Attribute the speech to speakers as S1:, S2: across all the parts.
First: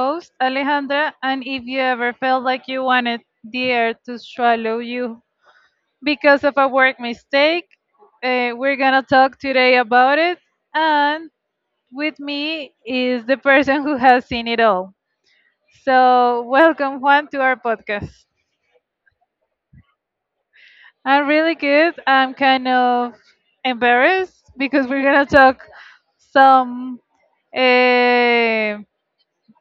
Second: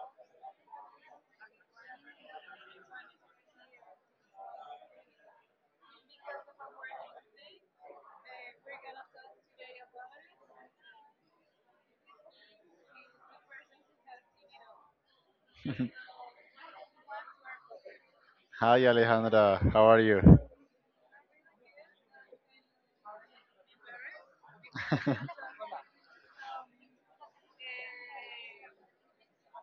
S1: host, Alejandra, and if you ever felt like you wanted the air to swallow you because of a work mistake, we're gonna talk today about it. And with me is the person who has seen it all. So, welcome, Juan, to our podcast.
S2: Hi Alejandra, how are you?
S1: I'm really good. I'm kind of embarrassed because we're gonna talk some um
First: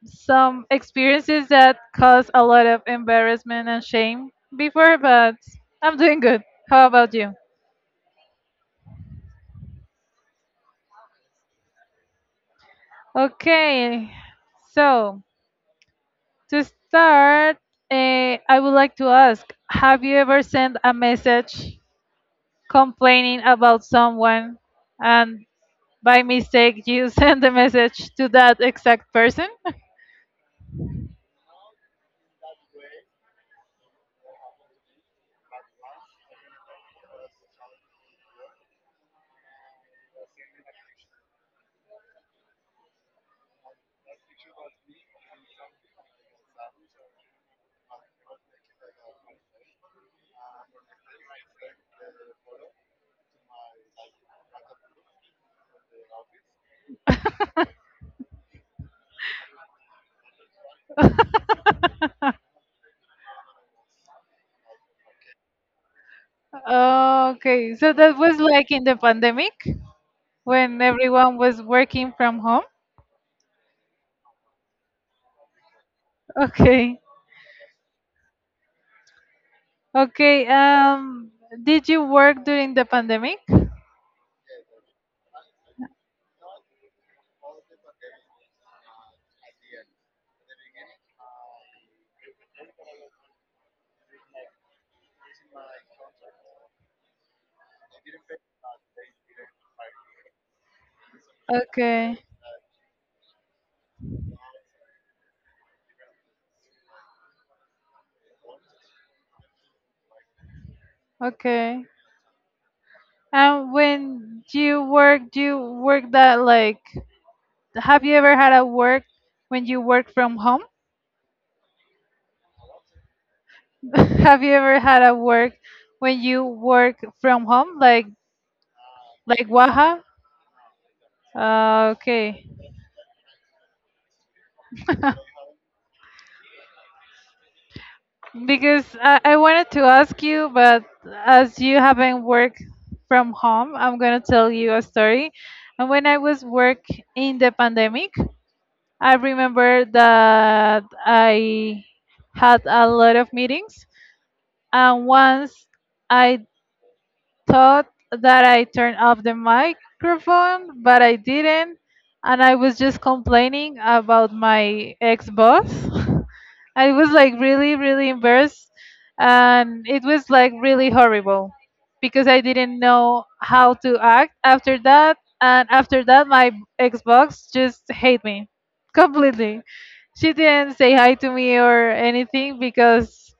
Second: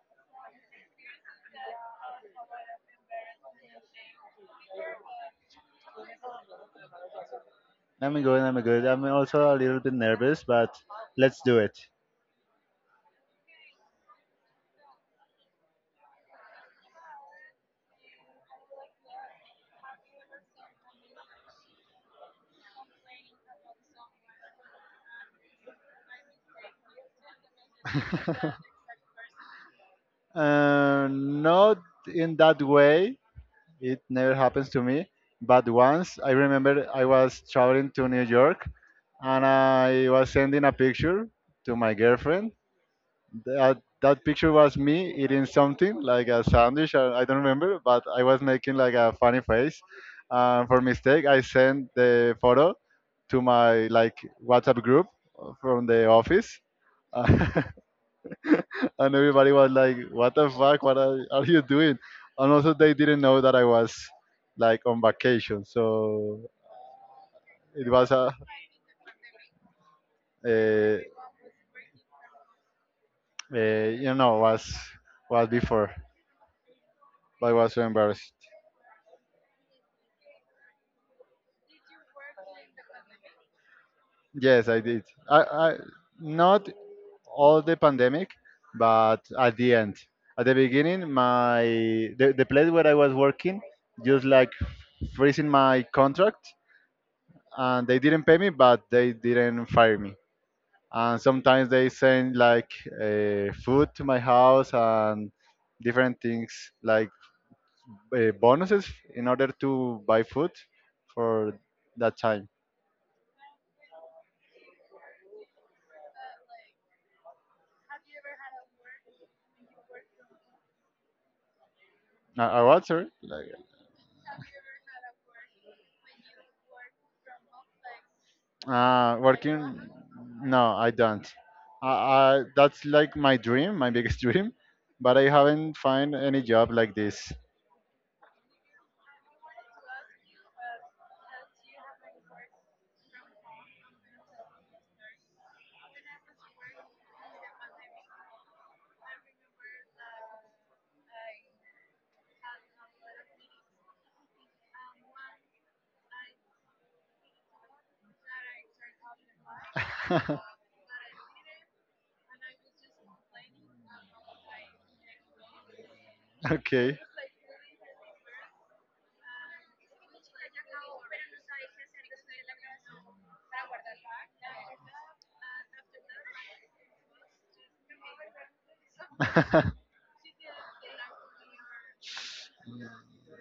S1: some experiences that caused a lot of embarrassment and shame before, but I'm doing good. How about you?
S2: I'm good, I'm good. I'm also a little bit nervous, but let's do it.
S1: Okay, so to start, I would like to ask, have you ever sent a message complaining about someone and by mistake you sent the message to that exact person?
S2: Not in that way, it never happens to me. But once I remember I was traveling to New York and I was sending a picture to my girlfriend. That picture was me eating something like a sandwich, or I don't remember, but I was making like a funny face. For mistake, I sent the photo to my like WhatsApp group from the office. And everybody was like, "What the fuck? Are you doing?" And also, they didn't know that I was like on vacation, so
S1: Okay,
S2: it
S1: so
S2: was
S1: that was like in the pandemic
S2: a,
S1: when everyone was working from home?
S2: a you know was before.
S1: Okay.
S2: But I was so embarrassed.
S1: Okay, did you work during the pandemic?
S2: Yes, I did. I not all the pandemic, but at the end, at the beginning, my the place where I was working just like freezing my contract, and they didn't pay me, but they didn't fire me. And sometimes they
S1: Okay,
S2: send like food to my house and different things like bonuses in order to buy food for
S1: okay.
S2: that time.
S1: And when you work, do you work that, like, have you ever had a work when you work from home?
S2: What, sorry?
S1: Have you ever had a work when you work from home, like
S2: Working?
S1: Waha?
S2: No, I don't.
S1: Okay,
S2: That's like my dream, my biggest dream, but I haven't found any job like this.
S1: because I wanted to ask you, but as you haven't worked from home, I'm gonna tell you a story. And when I was work in the pandemic, I remember that I had a lot of meetings, and once I thought that I turned off the microphone, but I didn't, and I was just complaining about my ex boss. I
S2: Okay.
S1: was like really, really embarrassed. And it was like really horrible because I didn't know how to act after that. And after that, my Xbox just hate me completely. She didn't say hi to me or anything because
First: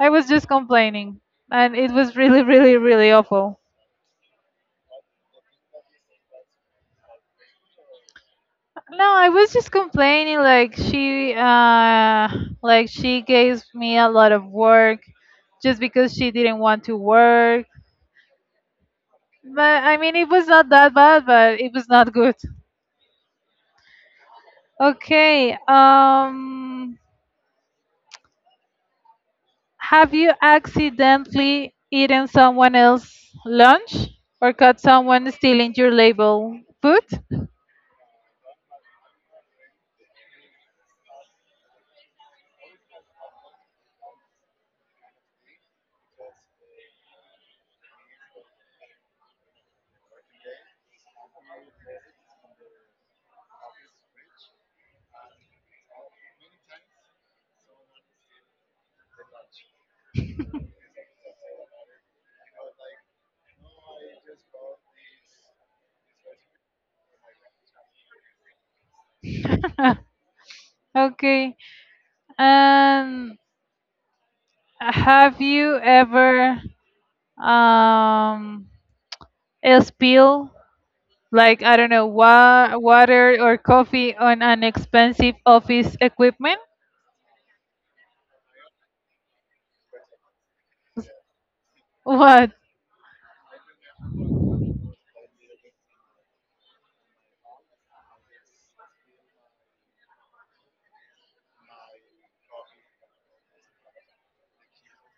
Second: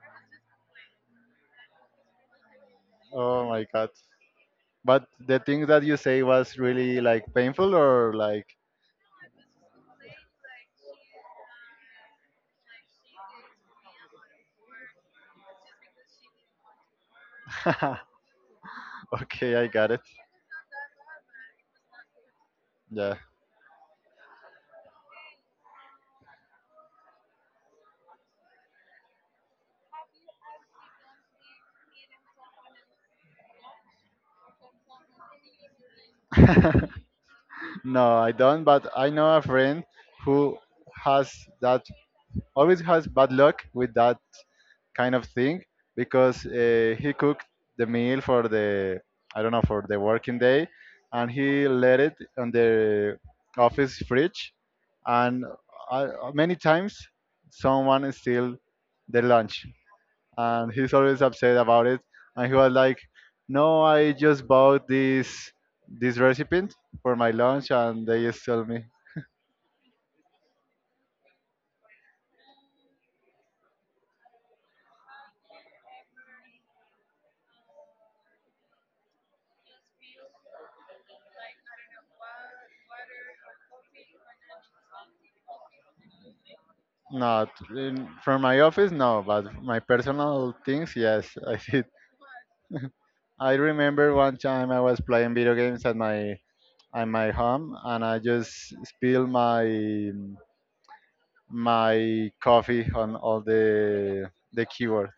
S1: I was just complaining. And it was really, really, really
S2: Oh
S1: awful.
S2: my God. But the thing that you say was really like painful or like,
S1: No, I was just complaining like she gave me a lot of work just because she didn't want to work.
S2: okay, I
S1: But
S2: got
S1: I
S2: it.
S1: mean, it was not that bad, but it was not good.
S2: Yeah.
S1: Okay. Have you accidentally eaten someone else's lunch or caught someone stealing your label food?
S2: No, I don't, but I know a friend who has that always has bad luck with that kind of thing because he cooked the meal for the I don't know for the working day, and he let it on the office fridge, and I, many times someone steal the lunch, and he's always upset about it, and he was like, "No, I just bought this recipe for my lunch, and they stole me."
S1: Okay. And have you ever um spill, like, I don't know, water or coffee on an expensive office equipment?
S2: Not in, from my office, no, but my personal things, yes, I did.
S1: What?
S2: I remember one time I was playing video games at my home, and I just spilled my coffee on all the keyboard.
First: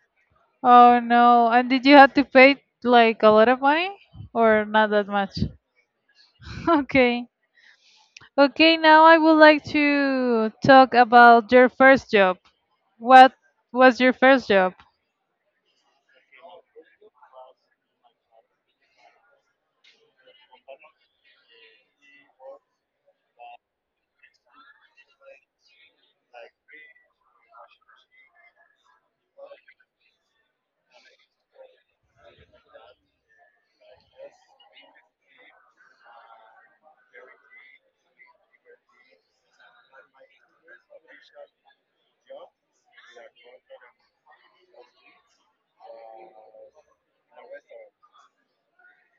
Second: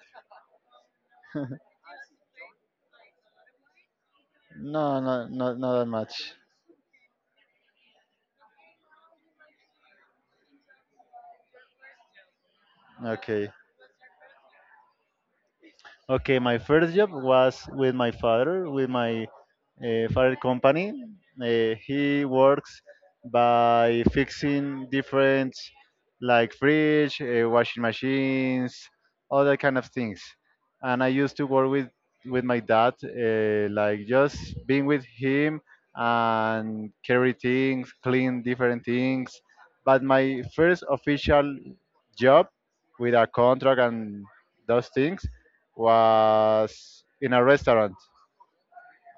S1: Oh no. And did you have to pay like a lot of money or not
S2: No,
S1: that
S2: not
S1: much?
S2: not not that much.
S1: Okay. Okay, now I would like to talk about your first job. What
S2: Okay.
S1: was your first job?
S2: Okay, my first job was with my father company. He works by fixing different like fridge, washing machines, all that kind of things. And I used to work with my dad, like just being with him and carry things, clean different things. But my first official job with a contract and those things was in a restaurant.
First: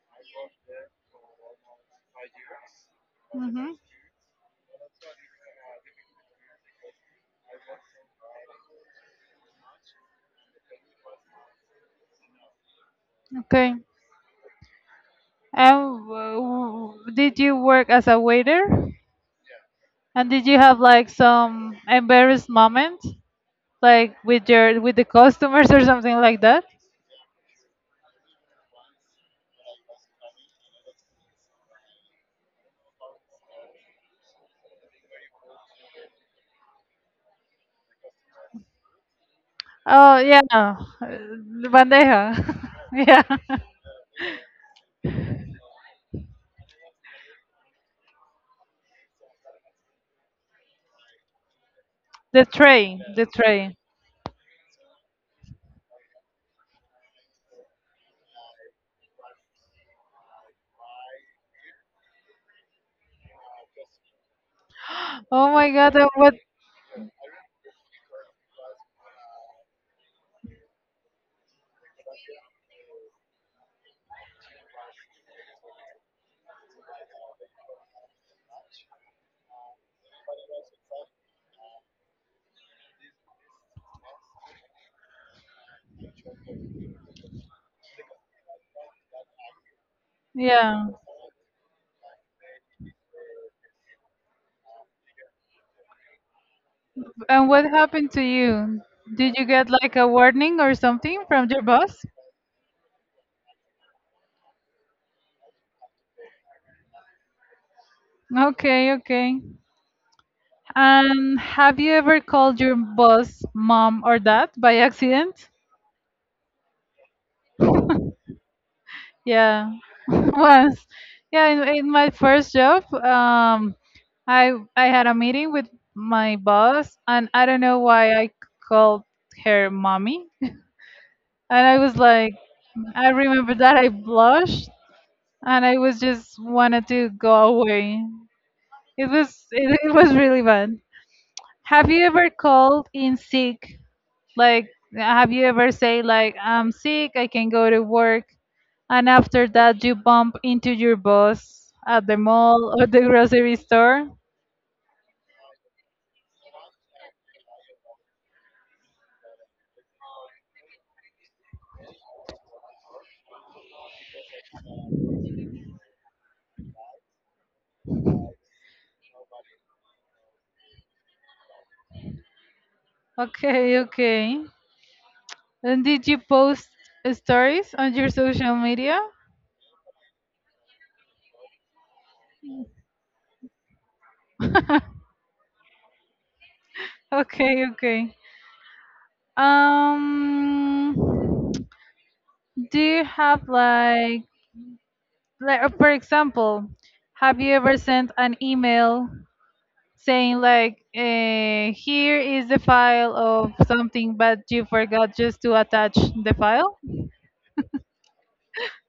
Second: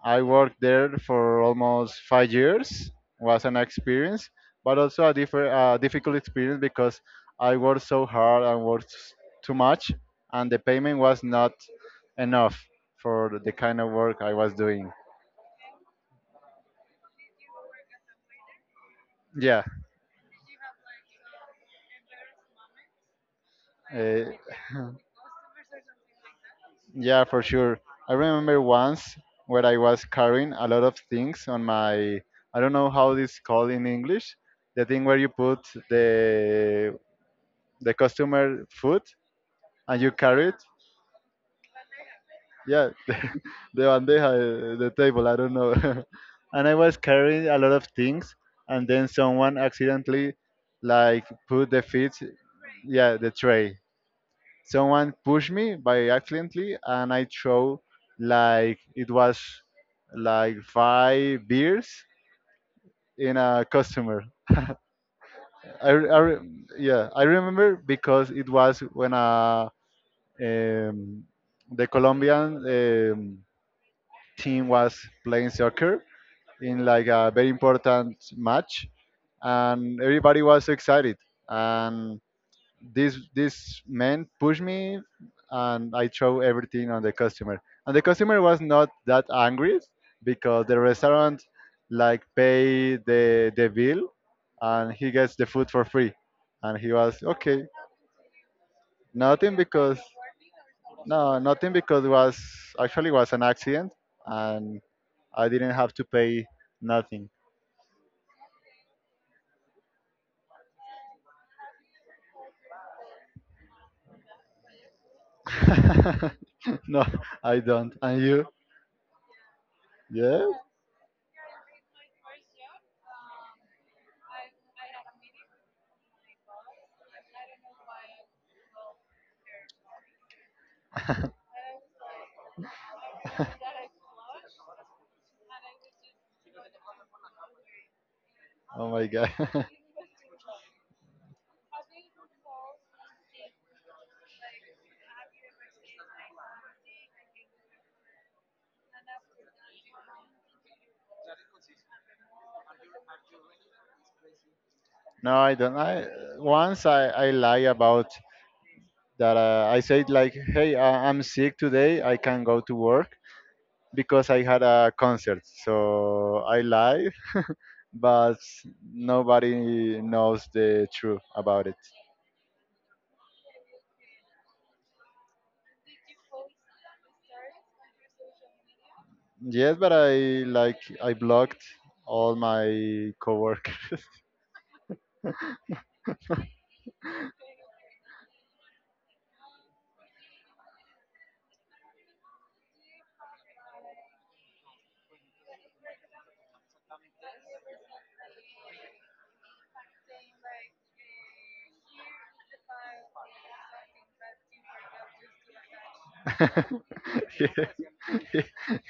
S2: I worked there for almost 5 years. Was an
S1: Mhm.
S2: experience, but also a difficult experience because I worked so hard and too much, and the payment was not enough for the
S1: Okay.
S2: kind of work I was doing.
S1: And did you work as a waiter?
S2: Yeah,
S1: And did you have like some embarrassed moment, like
S2: uh,
S1: with your with the customers or something like that?
S2: yeah, for sure. I remember once where I was carrying a lot of things on my. I don't know how this called in English. The thing where you put the the customer food and you
S1: Oh yeah,
S2: carry it.
S1: bandeja.
S2: Yeah,
S1: Yeah,
S2: bandeja, the table, I don't know. And I was carrying a lot of things, and then someone accidentally like put the feet,
S1: the tray,
S2: yeah,
S1: the
S2: the
S1: tray.
S2: tray. Someone pushed me by accidentally, and I throw like it was like five beers in a customer.
S1: Oh my
S2: I,
S1: God, and
S2: re- I
S1: what?
S2: re- yeah, I remember because it was when I Um, the Colombian team was playing soccer in like a very important match, and everybody was excited. And this man pushed me, and I throw everything on the customer. And the customer was not that angry because the
S1: Yeah,
S2: restaurant like pay the bill, and he gets the food for free. And he was
S1: and
S2: okay,
S1: what happened to you? Did you
S2: nothing
S1: get like
S2: because
S1: a warning or something
S2: no,
S1: from your
S2: nothing
S1: boss?
S2: because it was actually was an accident and I didn't have to pay nothing.
S1: Okay, okay. And have you ever called your boss mom or dad by accident?
S2: No, I don't. And you?
S1: Yeah,
S2: Yeah.
S1: once. Yeah, in my first job, I had a meeting with my boss, and I don't know why I called her mommy. And I was like, I remember that I blushed, and I was just wanted to go away.
S2: Oh my
S1: It
S2: god.
S1: was it, it was really bad. Have you ever called in sick? Like, have you ever say like I'm sick, I can go to work, and after that, you bump into your boss at the mall or the grocery store.
S2: No, I don't. I lie about that. I said like, hey, I'm sick today. I can't go to work because I had a concert. So I lie, but nobody knows the truth about it.
S1: Okay, okay. And did you post stories on your social media?
S2: Yes, but I blocked all my coworkers
S1: Okay, okay. Um, do you have like for example, have you ever sent an email saying like, here is the file of something, but you forgot just to attach the file?
S2: yes.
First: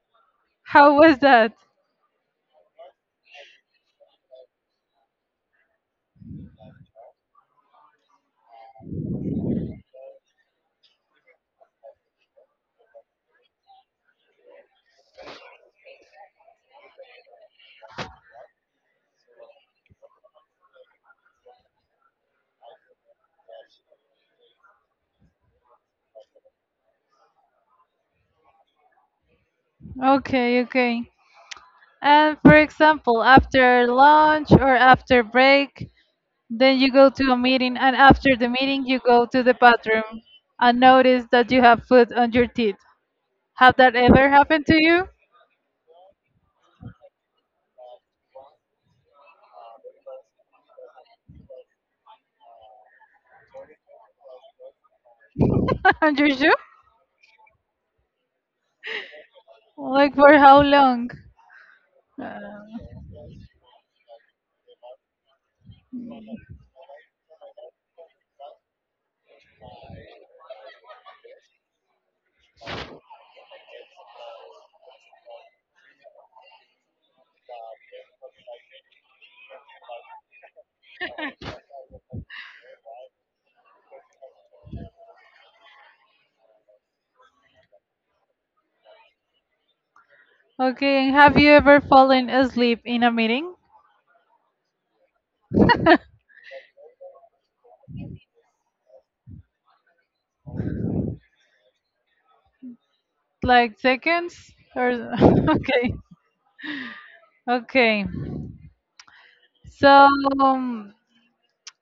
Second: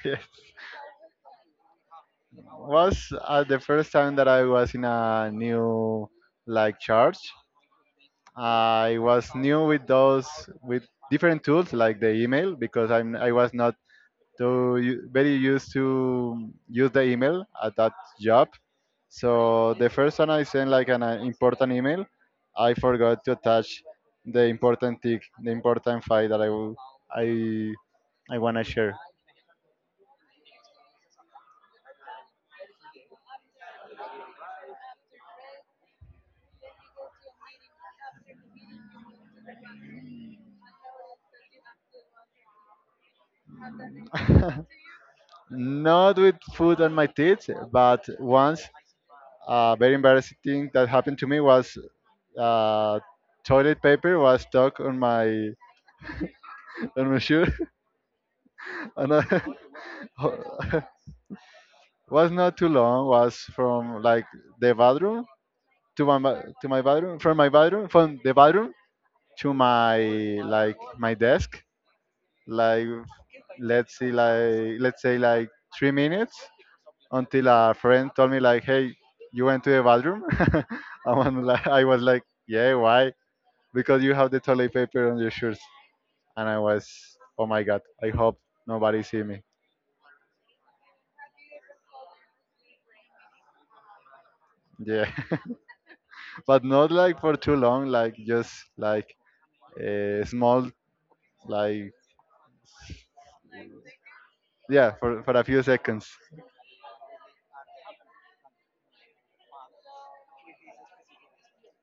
S2: Yes.
S1: How was that?
S2: Was the first time that I was in a new like church. I was new with those with different tools like the email because I was not very used to use the email at that job. So the first time I sent like an important email, I forgot to attach the important file that I will, I I wanna share.
S1: Okay, okay. And for example, after lunch or after break, then you go to a meeting, and after the meeting, you go to the bathroom and notice that you have food on your teeth. Have that ever happened to you?
S2: Not with food on my teeth, but once a very embarrassing thing that happened to me was uh, toilet paper was stuck
S1: On your shoe?
S2: on my shoe, and
S1: Like for how
S2: I,
S1: long?
S2: was
S1: Uh,
S2: not too long. Was from like the bathroom to my ba- to my bathroom, from the bathroom to my like my desk, like let's see, like let's say like 3 minutes until a friend told me like, "Hey, you went to the bathroom?" I was like, "Yeah, why?" Because you have the toilet paper on your shirts, and I was, "Oh my god, I hope nobody see me."
S1: okay, and have you ever fallen asleep in a meeting?
S2: Yeah, but not like for too long, like just like a small, like
S1: Like seconds? Or
S2: yeah, for a few
S1: okay,
S2: seconds.
S1: okay. So um,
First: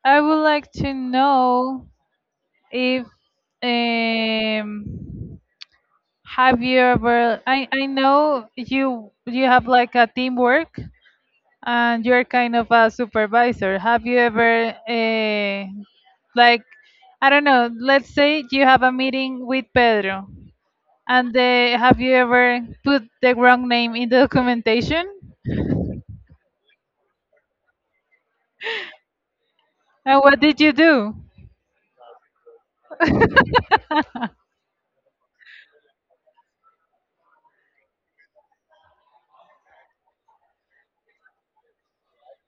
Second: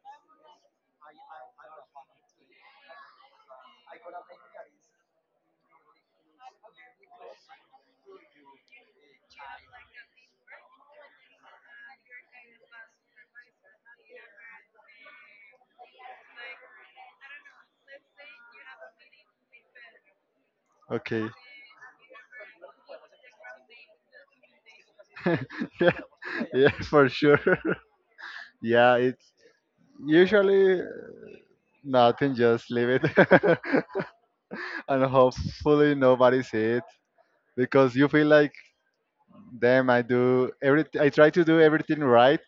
S1: I would like to know if um have you ever, I know you have like a teamwork and you're kind of a supervisor. Have you ever like, I don't know, let's say you have a meeting with Pedro
S2: Okay.
S1: and have you ever put the wrong name in the documentation?
S2: Yeah, yeah, for sure. Yeah, it's
S1: And what did you
S2: usually
S1: do?
S2: nothing. Just leave it. And hopefully nobody sees it because you feel like damn, I do every I try to do everything right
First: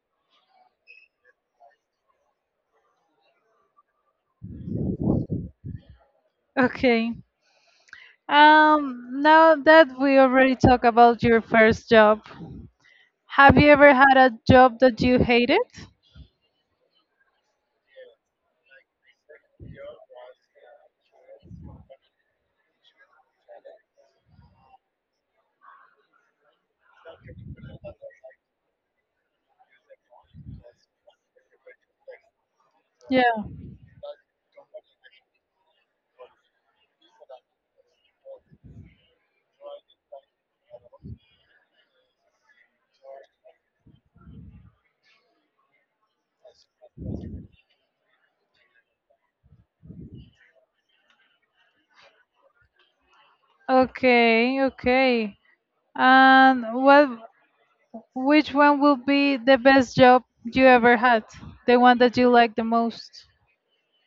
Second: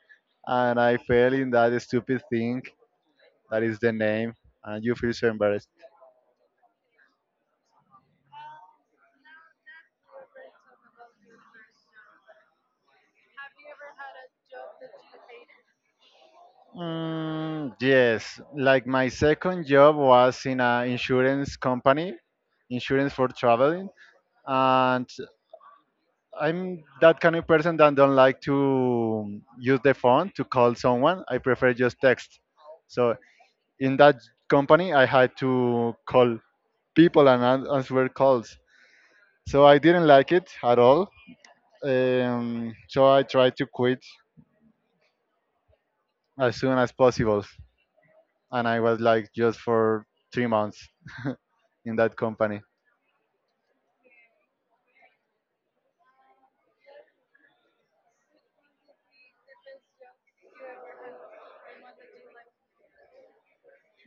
S2: and I fail in that stupid thing that is the name and you feel so embarrassed.
S1: Okay. Um, now that we already talk about your first job, have you ever had a job that you hated?
S2: Mm, yes, like my second job was in an insurance company, insurance for traveling, and I'm that kind of person that don't like to use the phone to call someone, I prefer just text. So
S1: Yeah.
S2: in that company, I had to call people and answer calls. So I didn't like it at all. So I tried to quit as soon as possible. And I was like just for 3 months in that company.
S1: Okay, okay. And what, which one will be the best job you ever had? The one that you like the most?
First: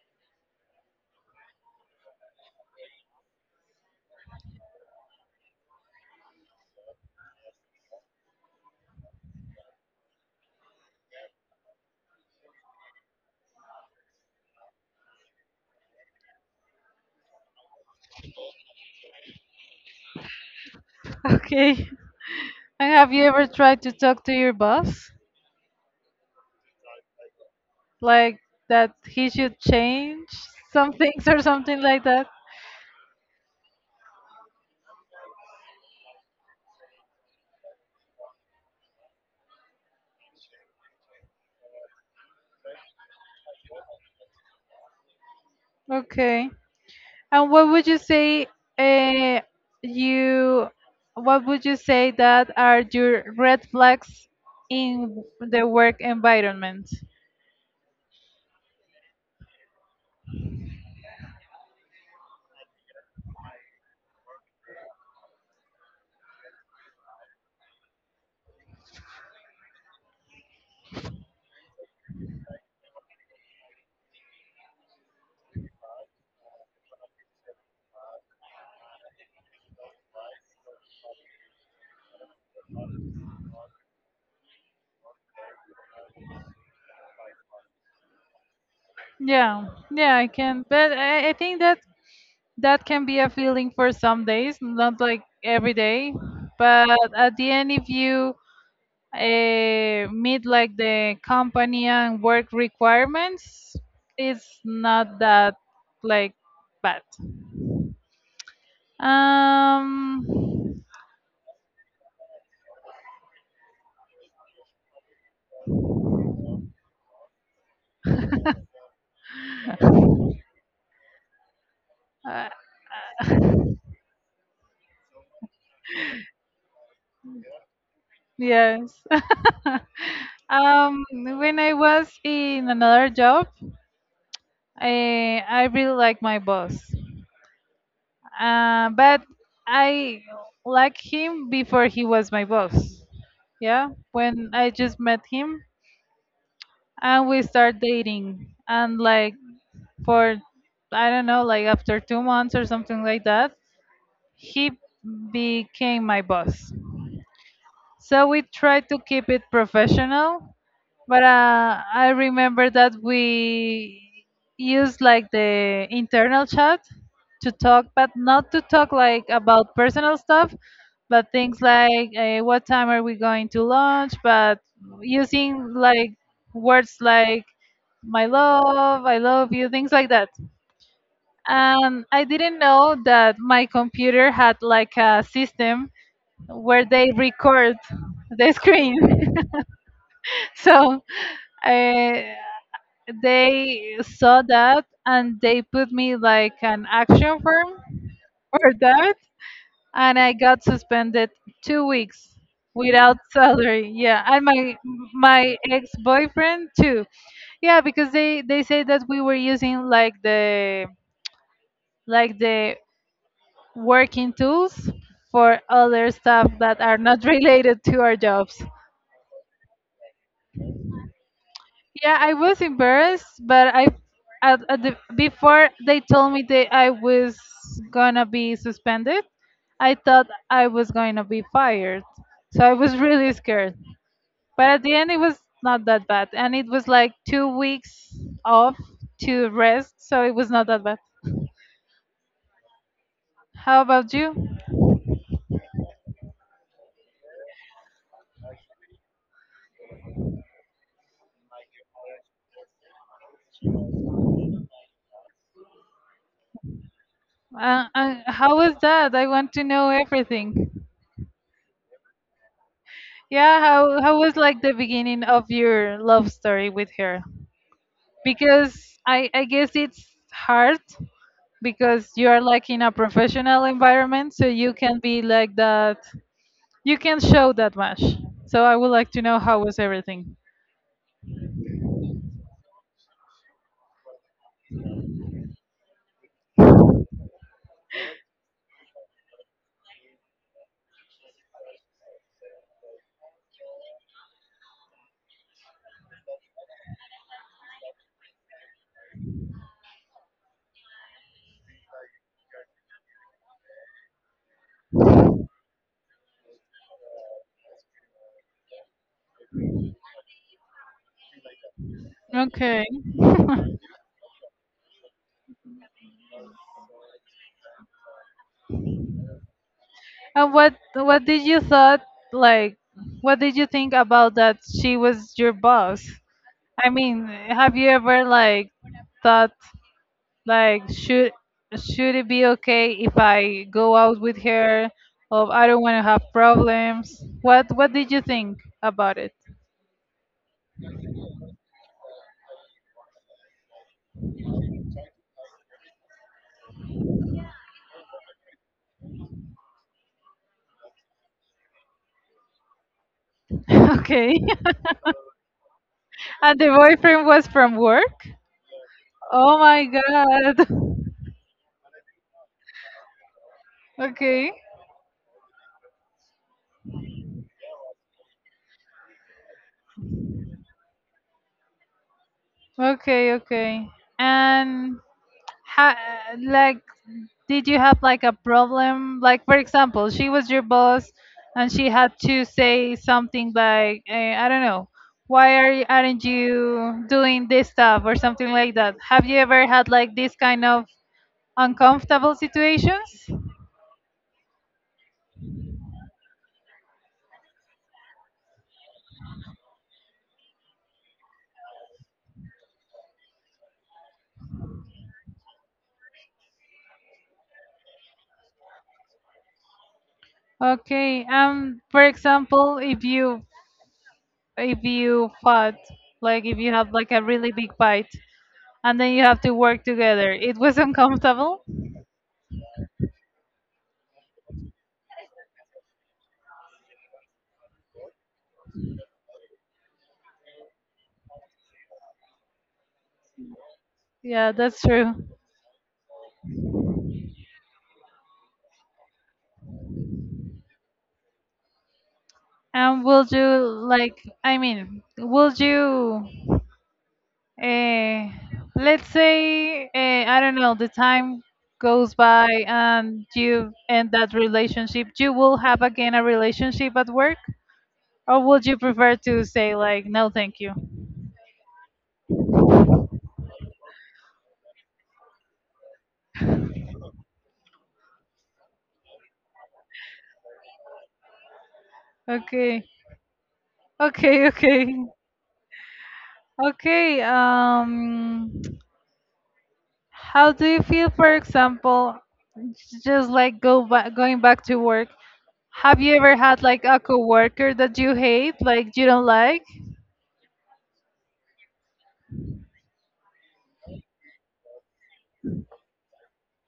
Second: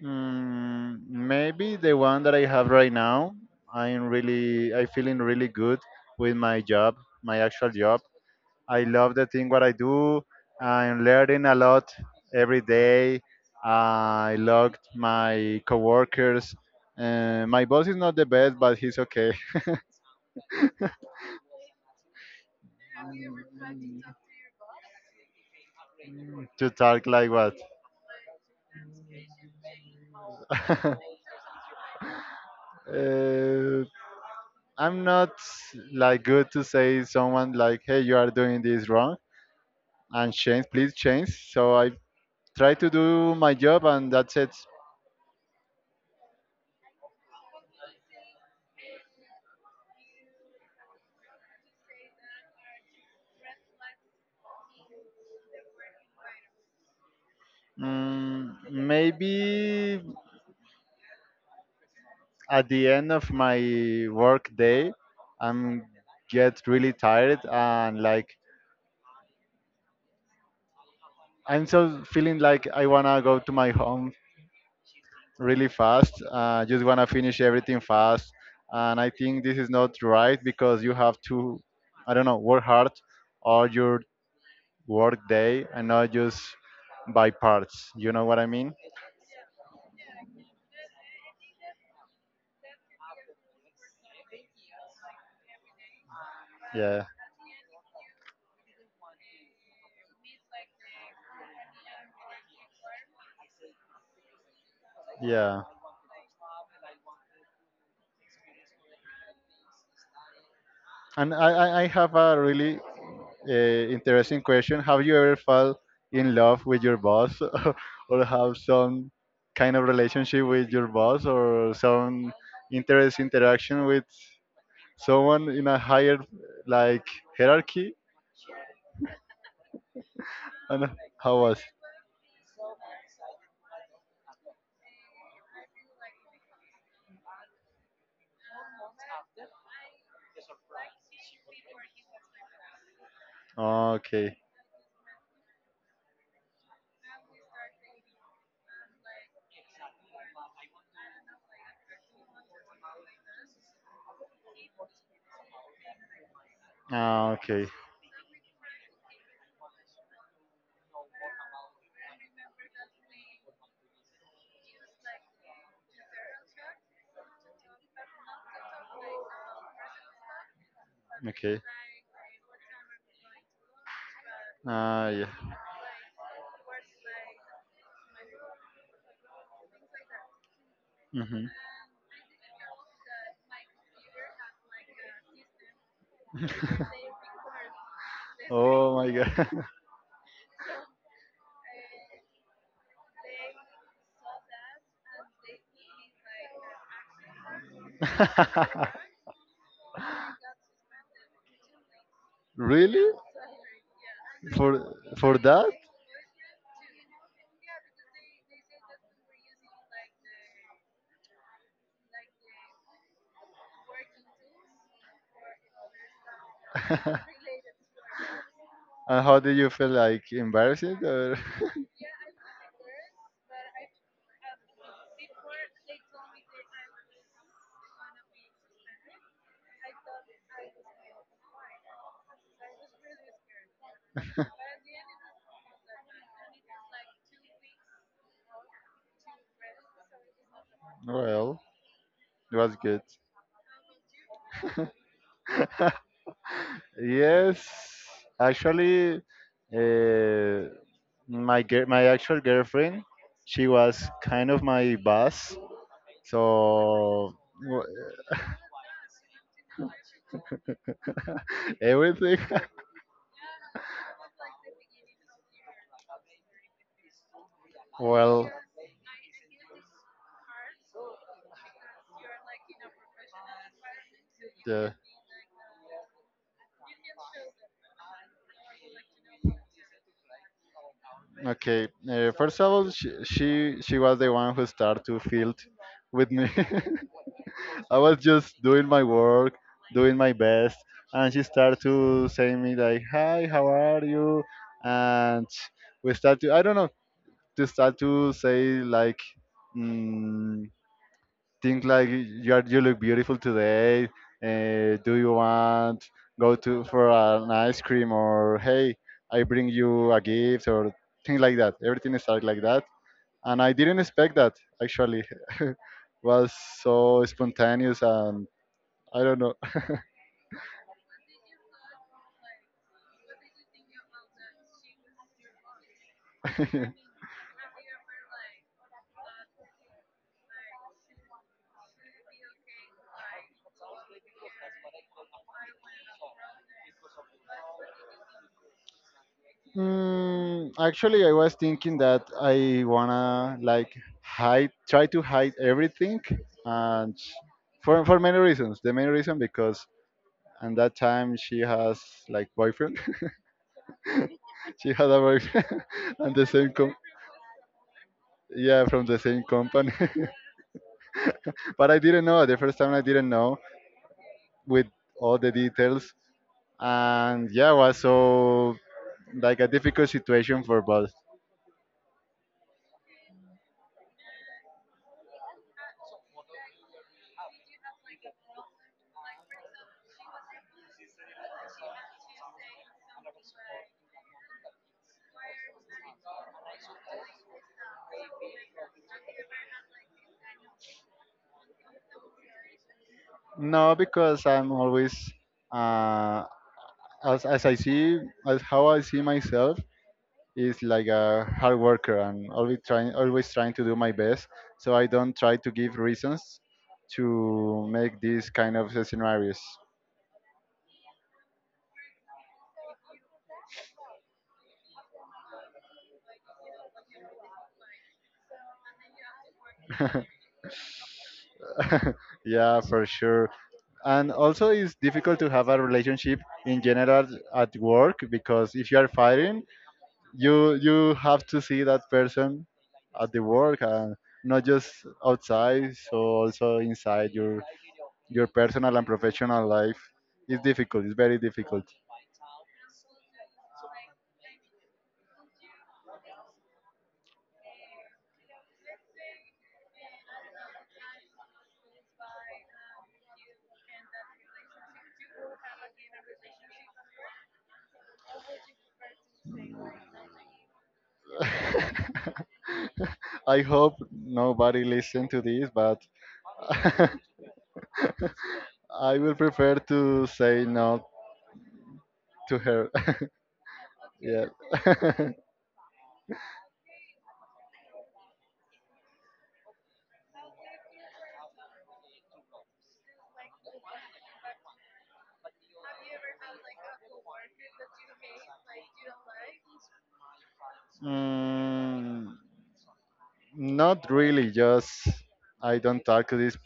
S2: Mm, maybe the one that I have right now, I feeling really good with my job, my actual job. I love the thing what I do. I'm learning a lot every day. I loved my coworkers. My boss is not the best, but he's okay
S1: Okay. And have you ever tried to talk to your boss?
S2: to talk like what.
S1: Like that he should change some things or something like that?
S2: uh, I'm not like good to say someone like, hey, you are doing this wrong and change, please change. So I try to do my job and that's it.
S1: Okay. And what would you say, uh, you, what would you say that are your red flags in the work environment?
S2: Mm, maybe at the end of my work day, I'm get really tired and like I'm so feeling like I wanna go to my home really fast. Just wanna finish everything fast, and I think this is not right because you have to, I don't know, work hard all your work day and not just by parts. You know what I mean?
S1: Yeah, yeah, I can. But I think that that can be a feeling for some days, not like every day. But
S2: Yeah,
S1: at the end, if you meet like the company and work requirements, it's not that
S2: yeah.
S1: like bad. Um,
S2: And I have a really interesting question. Have you ever fell in love with your boss or have some kind of relationship with your boss or some
S1: Uh,
S2: interest interaction with someone in a higher like hierarchy?
S1: yes.
S2: And how
S1: When
S2: was?
S1: I was in another job, I really like my boss. But I like him before he was my boss. Yeah,
S2: Okay.
S1: when I just met him and we start dating and like for I don't know, like after 2 months or something like that, he became my boss.
S2: Ah, okay.
S1: So we try to keep it professional. But I remember that we used like the internal chat to talk, but not to talk like about personal stuff, but things
S2: Okay.
S1: like what time are we going to lunch, but
S2: Ah, yeah.
S1: using like words like my love, I love you, things like that.
S2: Mm-hmm.
S1: And I didn't know that my computer had like a system where they record the
S2: oh my
S1: screen.
S2: god.
S1: So I, they saw that and they put me like an action firm for that, and I got suspended 2 weeks
S2: Really?
S1: without salary, yeah, and
S2: For
S1: my
S2: for
S1: my
S2: that?
S1: ex-boyfriend too, yeah, because they say that we were using like the working tools for other stuff that are not related to our jobs.
S2: And how did you feel, like embarrassed or
S1: Yeah, I was embarrassed, but I, at the, before they told me that I was gonna be suspended, I thought I was going to be fired. So I was really scared. But at the end, it was not that bad, and it was like 2 weeks off to rest, so it was not that bad.
S2: well, it was good.
S1: How about you?
S2: Yes, actually, uh, my actual girlfriend, she was kind of my boss, so w-
S1: How was that? I want to know everything.
S2: everything.
S1: Yeah, how was like the beginning of your love story with her?
S2: Well,
S1: Because I guess it's hard because you are like in a professional environment, so you
S2: yeah.
S1: can be like that. You can show that much. So I would like to know how was everything.
S2: Okay. First of all, she was the one who started to field with me. I was just doing my work, doing my best, and she started to say me like, "Hi, how are you?" And we start to I don't know to start to say like. Mm, think like you are, you look beautiful today. Do you want go to for an ice cream or hey, I bring you a gift or things like that. Everything is like that,
S1: Okay.
S2: and I
S1: And
S2: didn't expect that actually. Was so spontaneous and I don't know.
S1: what did you thought like? What did you think about that she was your boss? I mean, have you ever like thought, like, should it be okay if I go out with her? Or I don't want to have problems. What did you think about it?
S2: Mm, actually, I was thinking that I wanna like hide, try to hide everything, and for many reasons. The main reason because and that time she has like boyfriend.
S1: Okay.
S2: She had a boyfriend and the
S1: And the
S2: same
S1: boyfriend was from work.
S2: yeah from the same
S1: Oh my
S2: company.
S1: god.
S2: But I didn't know the first time I didn't know
S1: Okay.
S2: with all the details and yeah was so like a difficult situation for both.
S1: Okay. Okay. And ha- like, did you have like a problem? Like, for example, she was your boss and she had to say something like, I don't know, why are you, aren't you doing this stuff or something like that? Have you ever had like this kind of uncomfortable situations?
S2: No, because I'm always uh, as I see as how I see myself. Is like a hard worker and always trying to do my best, so I don't try to give reasons to make these kind of scenarios.
S1: Okay. For example, if you, if you fought, like if you have like a really big fight, and then you have to work together, it was uncomfortable.
S2: Yeah, for sure. And also it's difficult to have a relationship in general at work, because if you are firing, you have to see that person at the work, and
S1: Yeah,
S2: not
S1: that's
S2: just
S1: true.
S2: outside, so also inside your personal and professional life is difficult. It's very difficult.
S1: And will you, like? I mean, will you? Uh, let's say I don't know. The time goes by, and you end that relationship. You will have again a relationship at work, or would you prefer to say like, no, thank you?
S2: I hope nobody listen to this, but I will prefer to say no to
S1: Okay,
S2: her. Yeah.
S1: okay, okay, okay. How do you feel, for example, just like go back, going back to work, have you ever had like a coworker that you hate, like you don't like?
S2: mm, not really. Just I don't talk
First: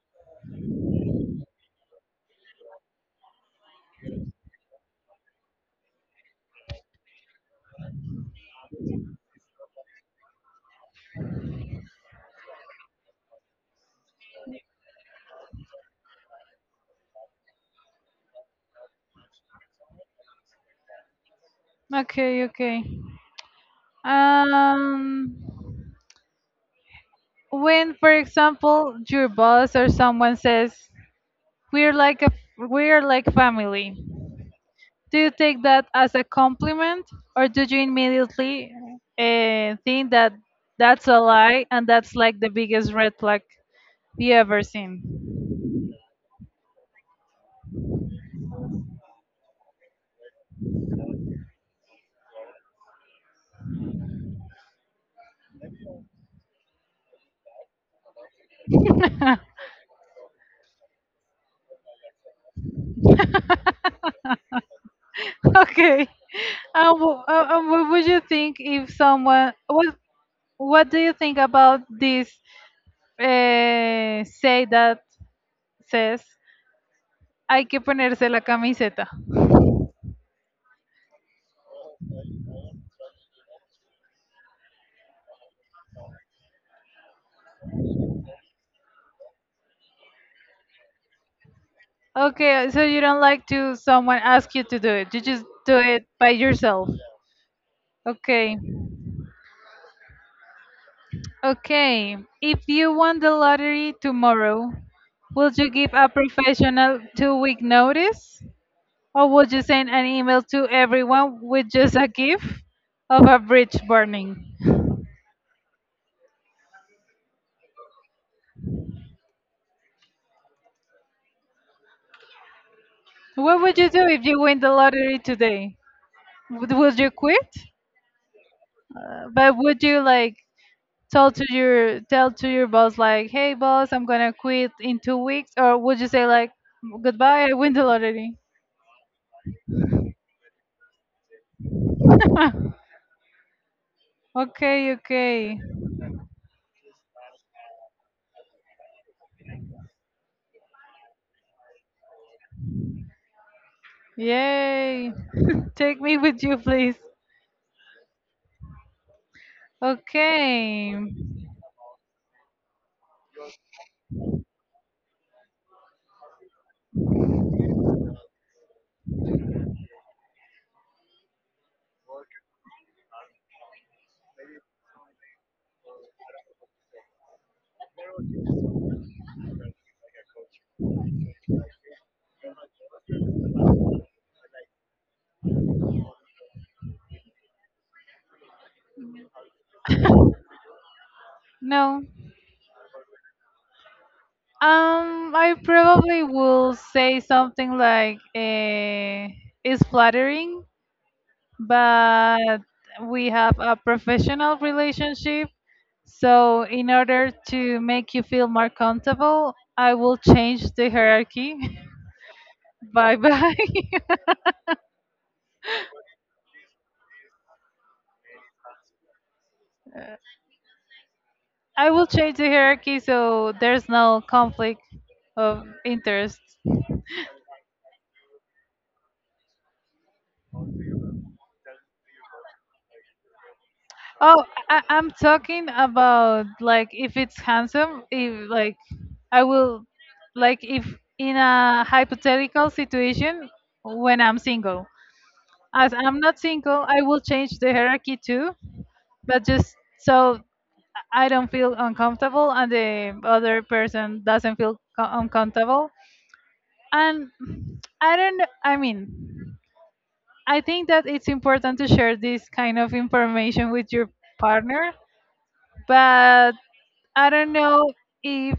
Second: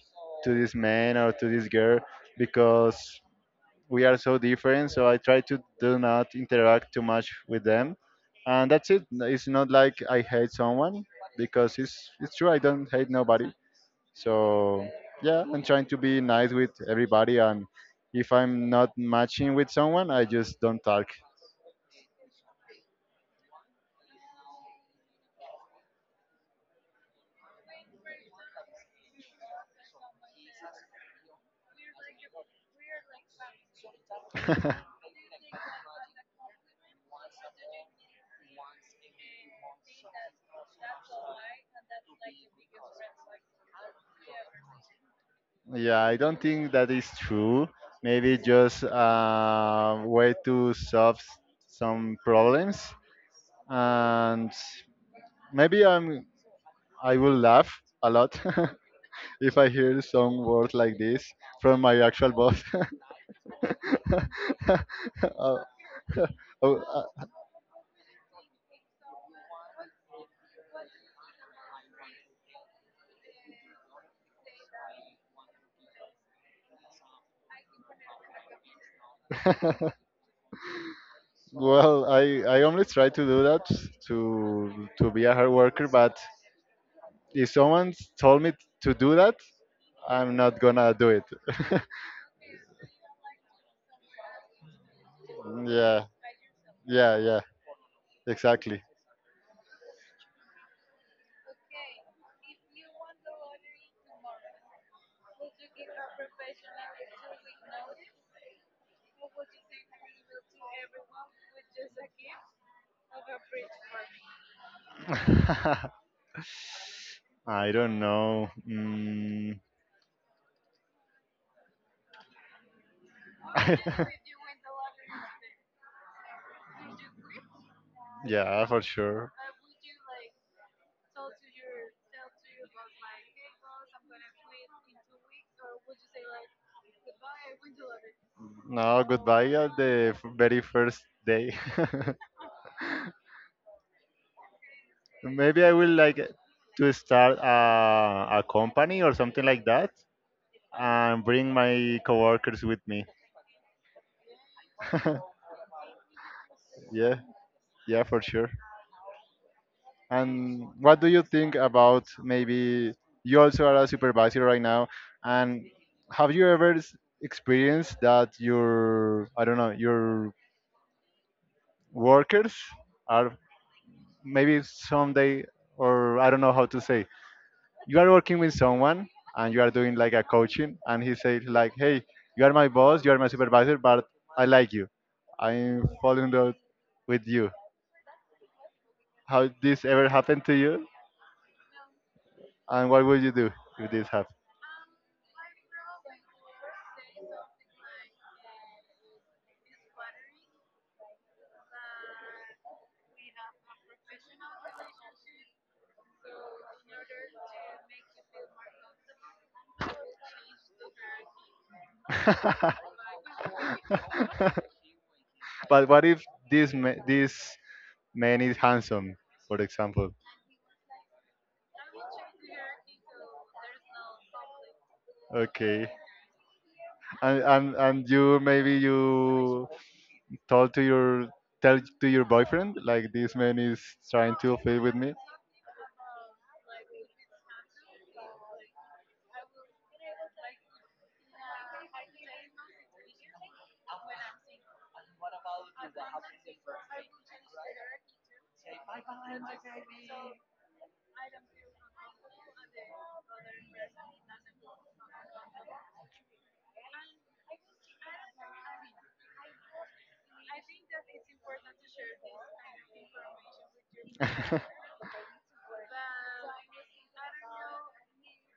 S2: to this man or to this girl, because we are so different. So I try to do not interact too much with them, and that's it. It's not like I hate someone, because it's true. I don't hate nobody. So yeah, I'm trying to be nice with everybody, and if I'm not matching with someone, I just don't talk.
S1: Okay, okay. Um, when, for example, your boss or someone says, "We're like a, we're like family," do you take that as a compliment, or do you immediately think that that's a lie and that's like the biggest red flag you ever seen?
S2: Yeah, I don't think that is true. Maybe just a way to solve some problems. And maybe I will laugh a lot if I hear some words like this from my actual boss. Uh,
S1: Okay. And,
S2: oh,
S1: and what would you think if someone? What do you think about this, say that, says hay que ponerse la camiseta?
S2: uh, well, I only try to do that to be a hard worker, but if someone told me to do that, I'm not gonna do it.
S1: Okay, so you don't like to someone ask you to do it. You just do
S2: Yeah,
S1: it by yourself.
S2: yeah, yeah,
S1: Okay.
S2: exactly.
S1: Okay. If you won the lottery tomorrow, would you give a professional 2 week notice? Or would you send an email to everyone with just a gif of a bridge burning?
S2: I don't know. Mm.
S1: What would you do if you win the lottery today? Would you quit?
S2: Yeah, for sure.
S1: But would you like tell to your boss like, "Hey boss, I'm gonna quit in 2 weeks," or would you say like, "Goodbye, I win the lottery."
S2: No, goodbye at the very first day.
S1: Okay, okay,
S2: Maybe I will like to start a company or something like that, and bring my coworkers with me.
S1: yay! Take me with you, please.
S2: Yeah, yeah, for sure. And
S1: Okay,
S2: what do you think about, maybe you also are a supervisor right now? And have you ever experienced that your, I don't know, your workers are maybe someday, or I don't know how to say, you are working with someone and you are doing like a coaching, and he says like, hey, you are my boss, you are my supervisor, but I like you, I'm falling in love with you. How this ever happened to you?
S1: no.
S2: And what would you do if this
S1: I probably will say something like, "It's flattering, but we have a professional relationship." So, in order to make you feel more comfortable, I will change the hierarchy.
S2: happened?
S1: Bye bye.
S2: But what if this this man is handsome, for example?
S1: I will change the hierarchy so there's no conflict of
S2: Okay.
S1: interest.
S2: And you maybe you told to your tell to your boyfriend like, this man is trying
S1: Oh,
S2: to fit with
S1: I'm
S2: me.
S1: talking about like if it's handsome, if like I will, like if in a hypothetical situation when I'm single. As I'm not single, I will change the hierarchy too, but just so I don't feel uncomfortable and the other person doesn't feel uncomfortable. And I don't, kn- I mean, I think that it's important to share this kind of information with your partner, but I don't know if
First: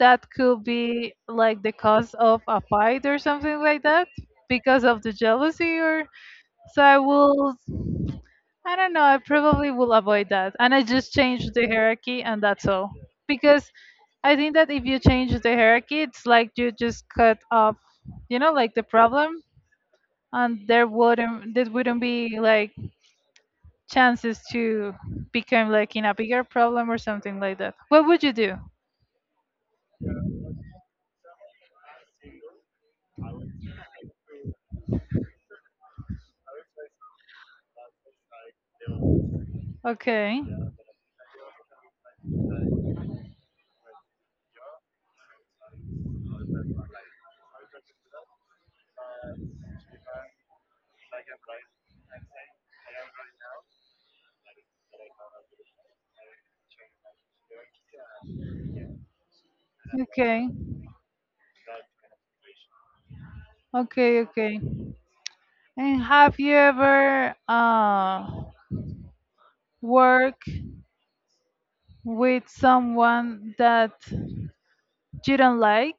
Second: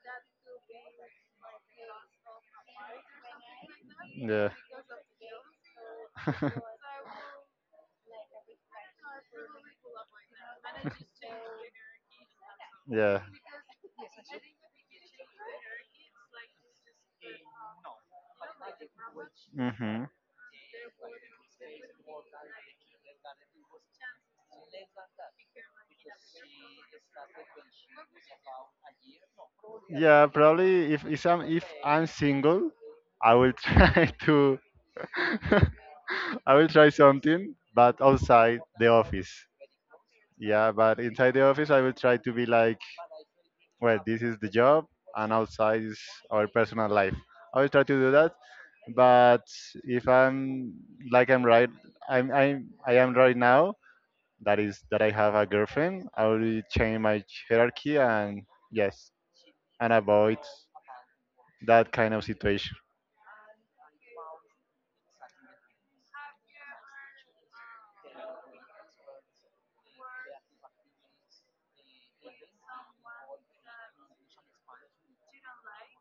S1: that could be like the cause of a fight or something like that
S2: Yeah.
S1: because of the jealousy or so I will I don't know. I probably will avoid that. And I just change the hierarchy and that's all.
S2: Yeah.
S1: Because I think that if you change the hierarchy, it's like you just cut off, you know, like the problem
S2: Mhm.
S1: and there wouldn't be like chances to become like in a bigger problem or something like that. What would you do?
S2: Yeah, probably if if I'm single, I will try to I will try something, but outside the office.
S1: Okay.
S2: Yeah, but inside the office, I will try to be like, well, this is the job, and outside is our personal life. I will try to do that, but if I'm like I'm right, I am right now. That is that I have a girlfriend. I will change my hierarchy and yes, and avoid
S1: Okay,
S2: that kind of situation.
S1: okay, okay. And have you ever worked with someone that you don't like?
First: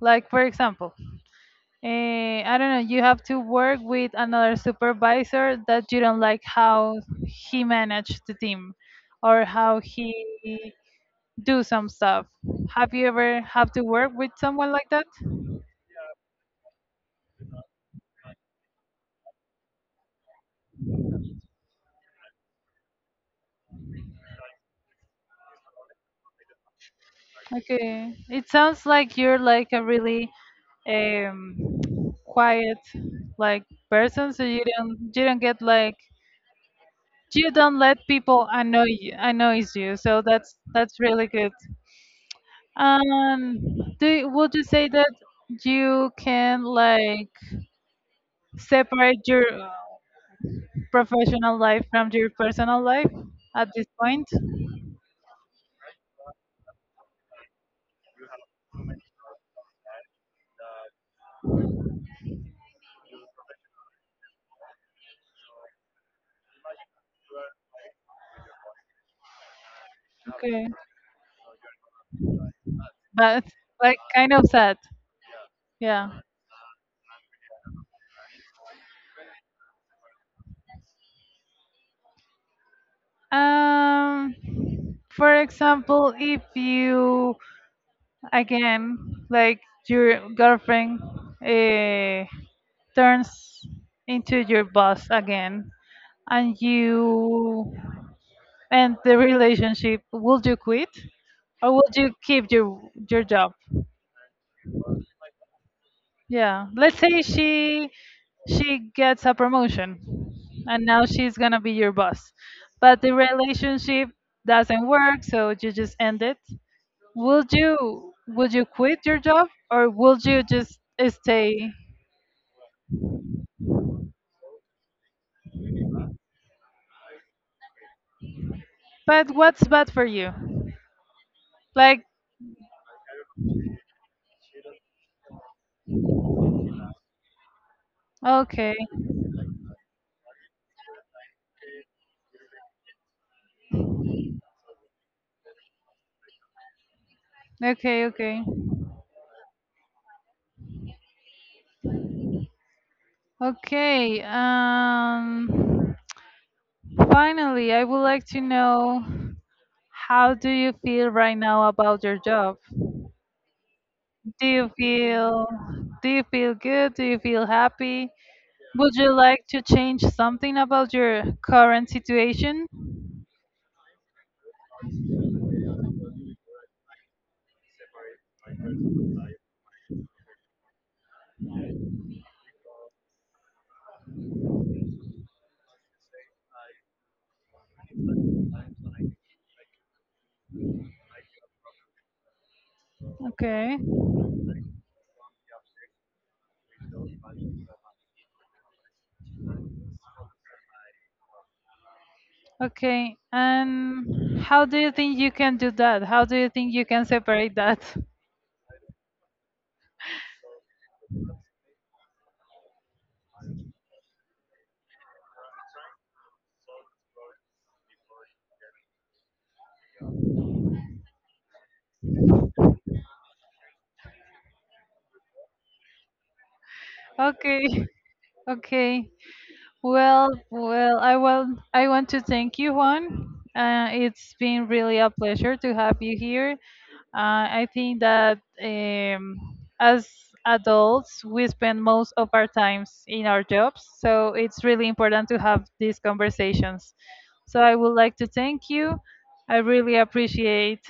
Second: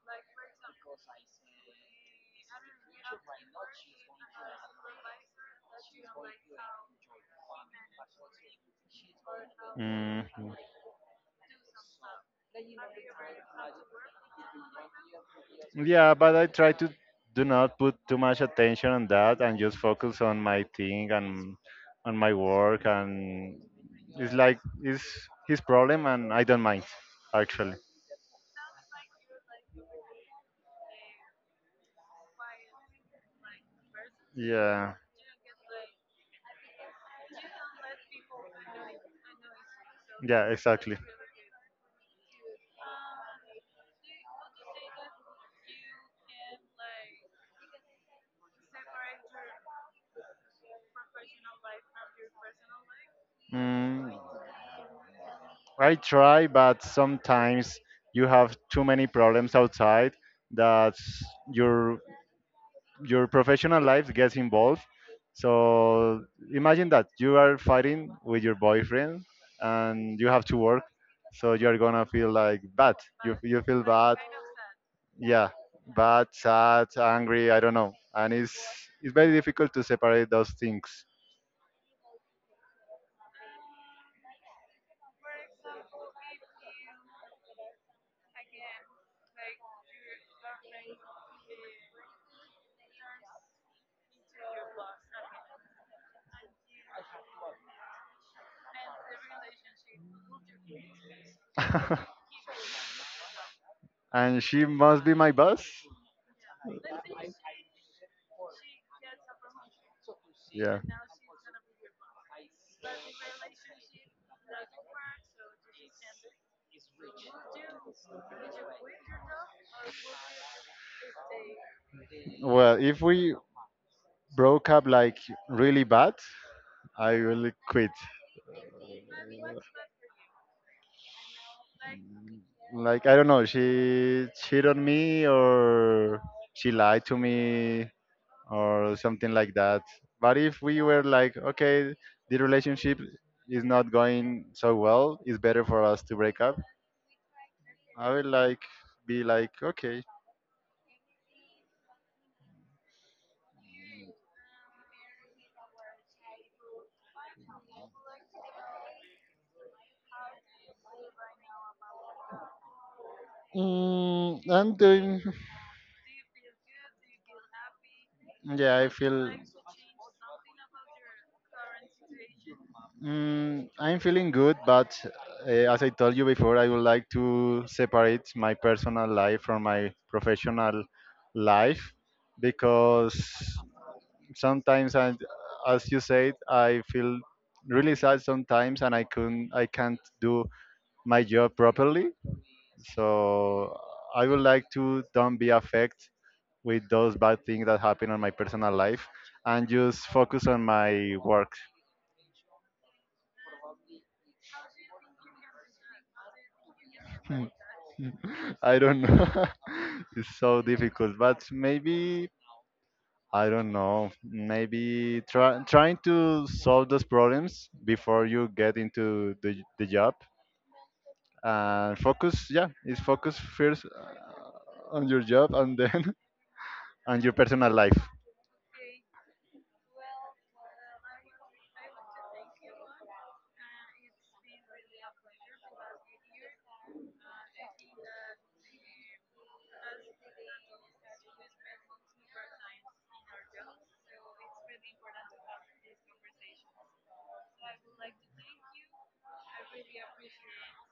S1: Like, for example, I don't know, you have to work with another supervisor that you don't like how he managed the team or how
S2: Mhm.
S1: he do some stuff. Have you ever have to work with someone like that?
S2: Yeah, but I try to do not put too much attention on that, and just focus on my thing and on my work, and it's like it's his problem, and I don't mind actually.
S1: Okay. It sounds like you're like a really um quiet like person, so you
S2: Yeah.
S1: don't you don't get like you don't let people annoy you, annoys you. So
S2: Yeah,
S1: that's
S2: exactly.
S1: that's really good. Um, do you-
S2: How
S1: would
S2: to
S1: you
S2: say
S1: say that
S2: that.
S1: you can like separate your professional life from your personal life at this
S2: Mm,
S1: point?
S2: I try, but sometimes you have too many problems outside, that your professional life gets involved. So imagine that you are fighting with your boyfriend and you have to
S1: Okay.
S2: work. So you're gonna feel like bad. You
S1: But
S2: feel
S1: like
S2: bad.
S1: kind of sad.
S2: Yeah,
S1: Yeah.
S2: bad, sad, angry. I don't know. And it's very difficult to separate those things.
S1: Um. For example, if you again like your girlfriend uh, turns into your boss again, and you end the relationship, would you quit or would you keep your job?
S2: And she must be my boss.
S1: Yeah, let's say she gets a promotion
S2: Yeah.
S1: and now she's gonna be your boss, but the relationship doesn't work, so you just end it. Would you quit your job or would you just stay?
S2: Well, if we broke up like really bad, I will quit.
S1: But what's bad for you? Like
S2: Like I don't know, she cheated on me, or she lied to me,
S1: okay,
S2: or something like that. But if we were like, okay, the relationship is not going so well, it's better for us to break up.
S1: okay,
S2: I would
S1: okay,
S2: like be like, okay.
S1: okay. Finally, I would like to know how do you feel right now about your job?
S2: Mm,
S1: Do you
S2: I'm doing.
S1: feel do you feel good? Do you feel happy?
S2: Yeah, I
S1: Would you
S2: feel.
S1: like to change something about your current situation?
S2: Mm, I'm feeling good, but as I told you before, I would like to separate my personal life from my professional life, because sometimes, I, as you said, I feel really sad sometimes, and I couldn't, I can't do my job properly. So
S1: Okay.
S2: I would like to don't be affected with those bad things that happen on my personal life, and just focus on my work.
S1: Okay. And how do you think you can do that? How do you think you can separate that?
S2: I don't know. It's so difficult, but maybe I don't know. Maybe trying to solve those problems before you get into the job and focus. Yeah, is focus first, on your job, and then on your
S1: Okay.
S2: personal life.
S1: Okay. Well, I want to thank you, Juan. It's been really a pleasure to have you here. I think that as adults, we spend most of our times in our jobs, so it's really important to have these conversations. So I would like to thank you. I really appreciate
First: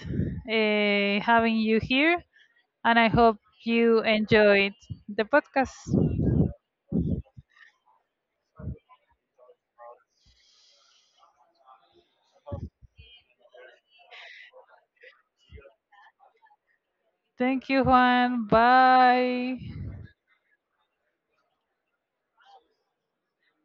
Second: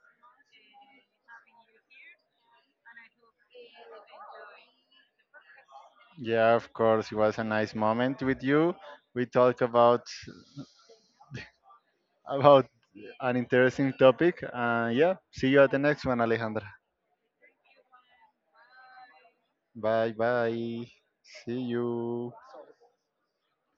S1: having you here, and I hope you enjoyed the podcast.
S2: Yeah, of course, it was a nice moment with you. We talk about about an interesting topic. And yeah, see you at the next one, Alejandra.
S1: Thank you, Juan. Bye.
S2: Bye bye. See you.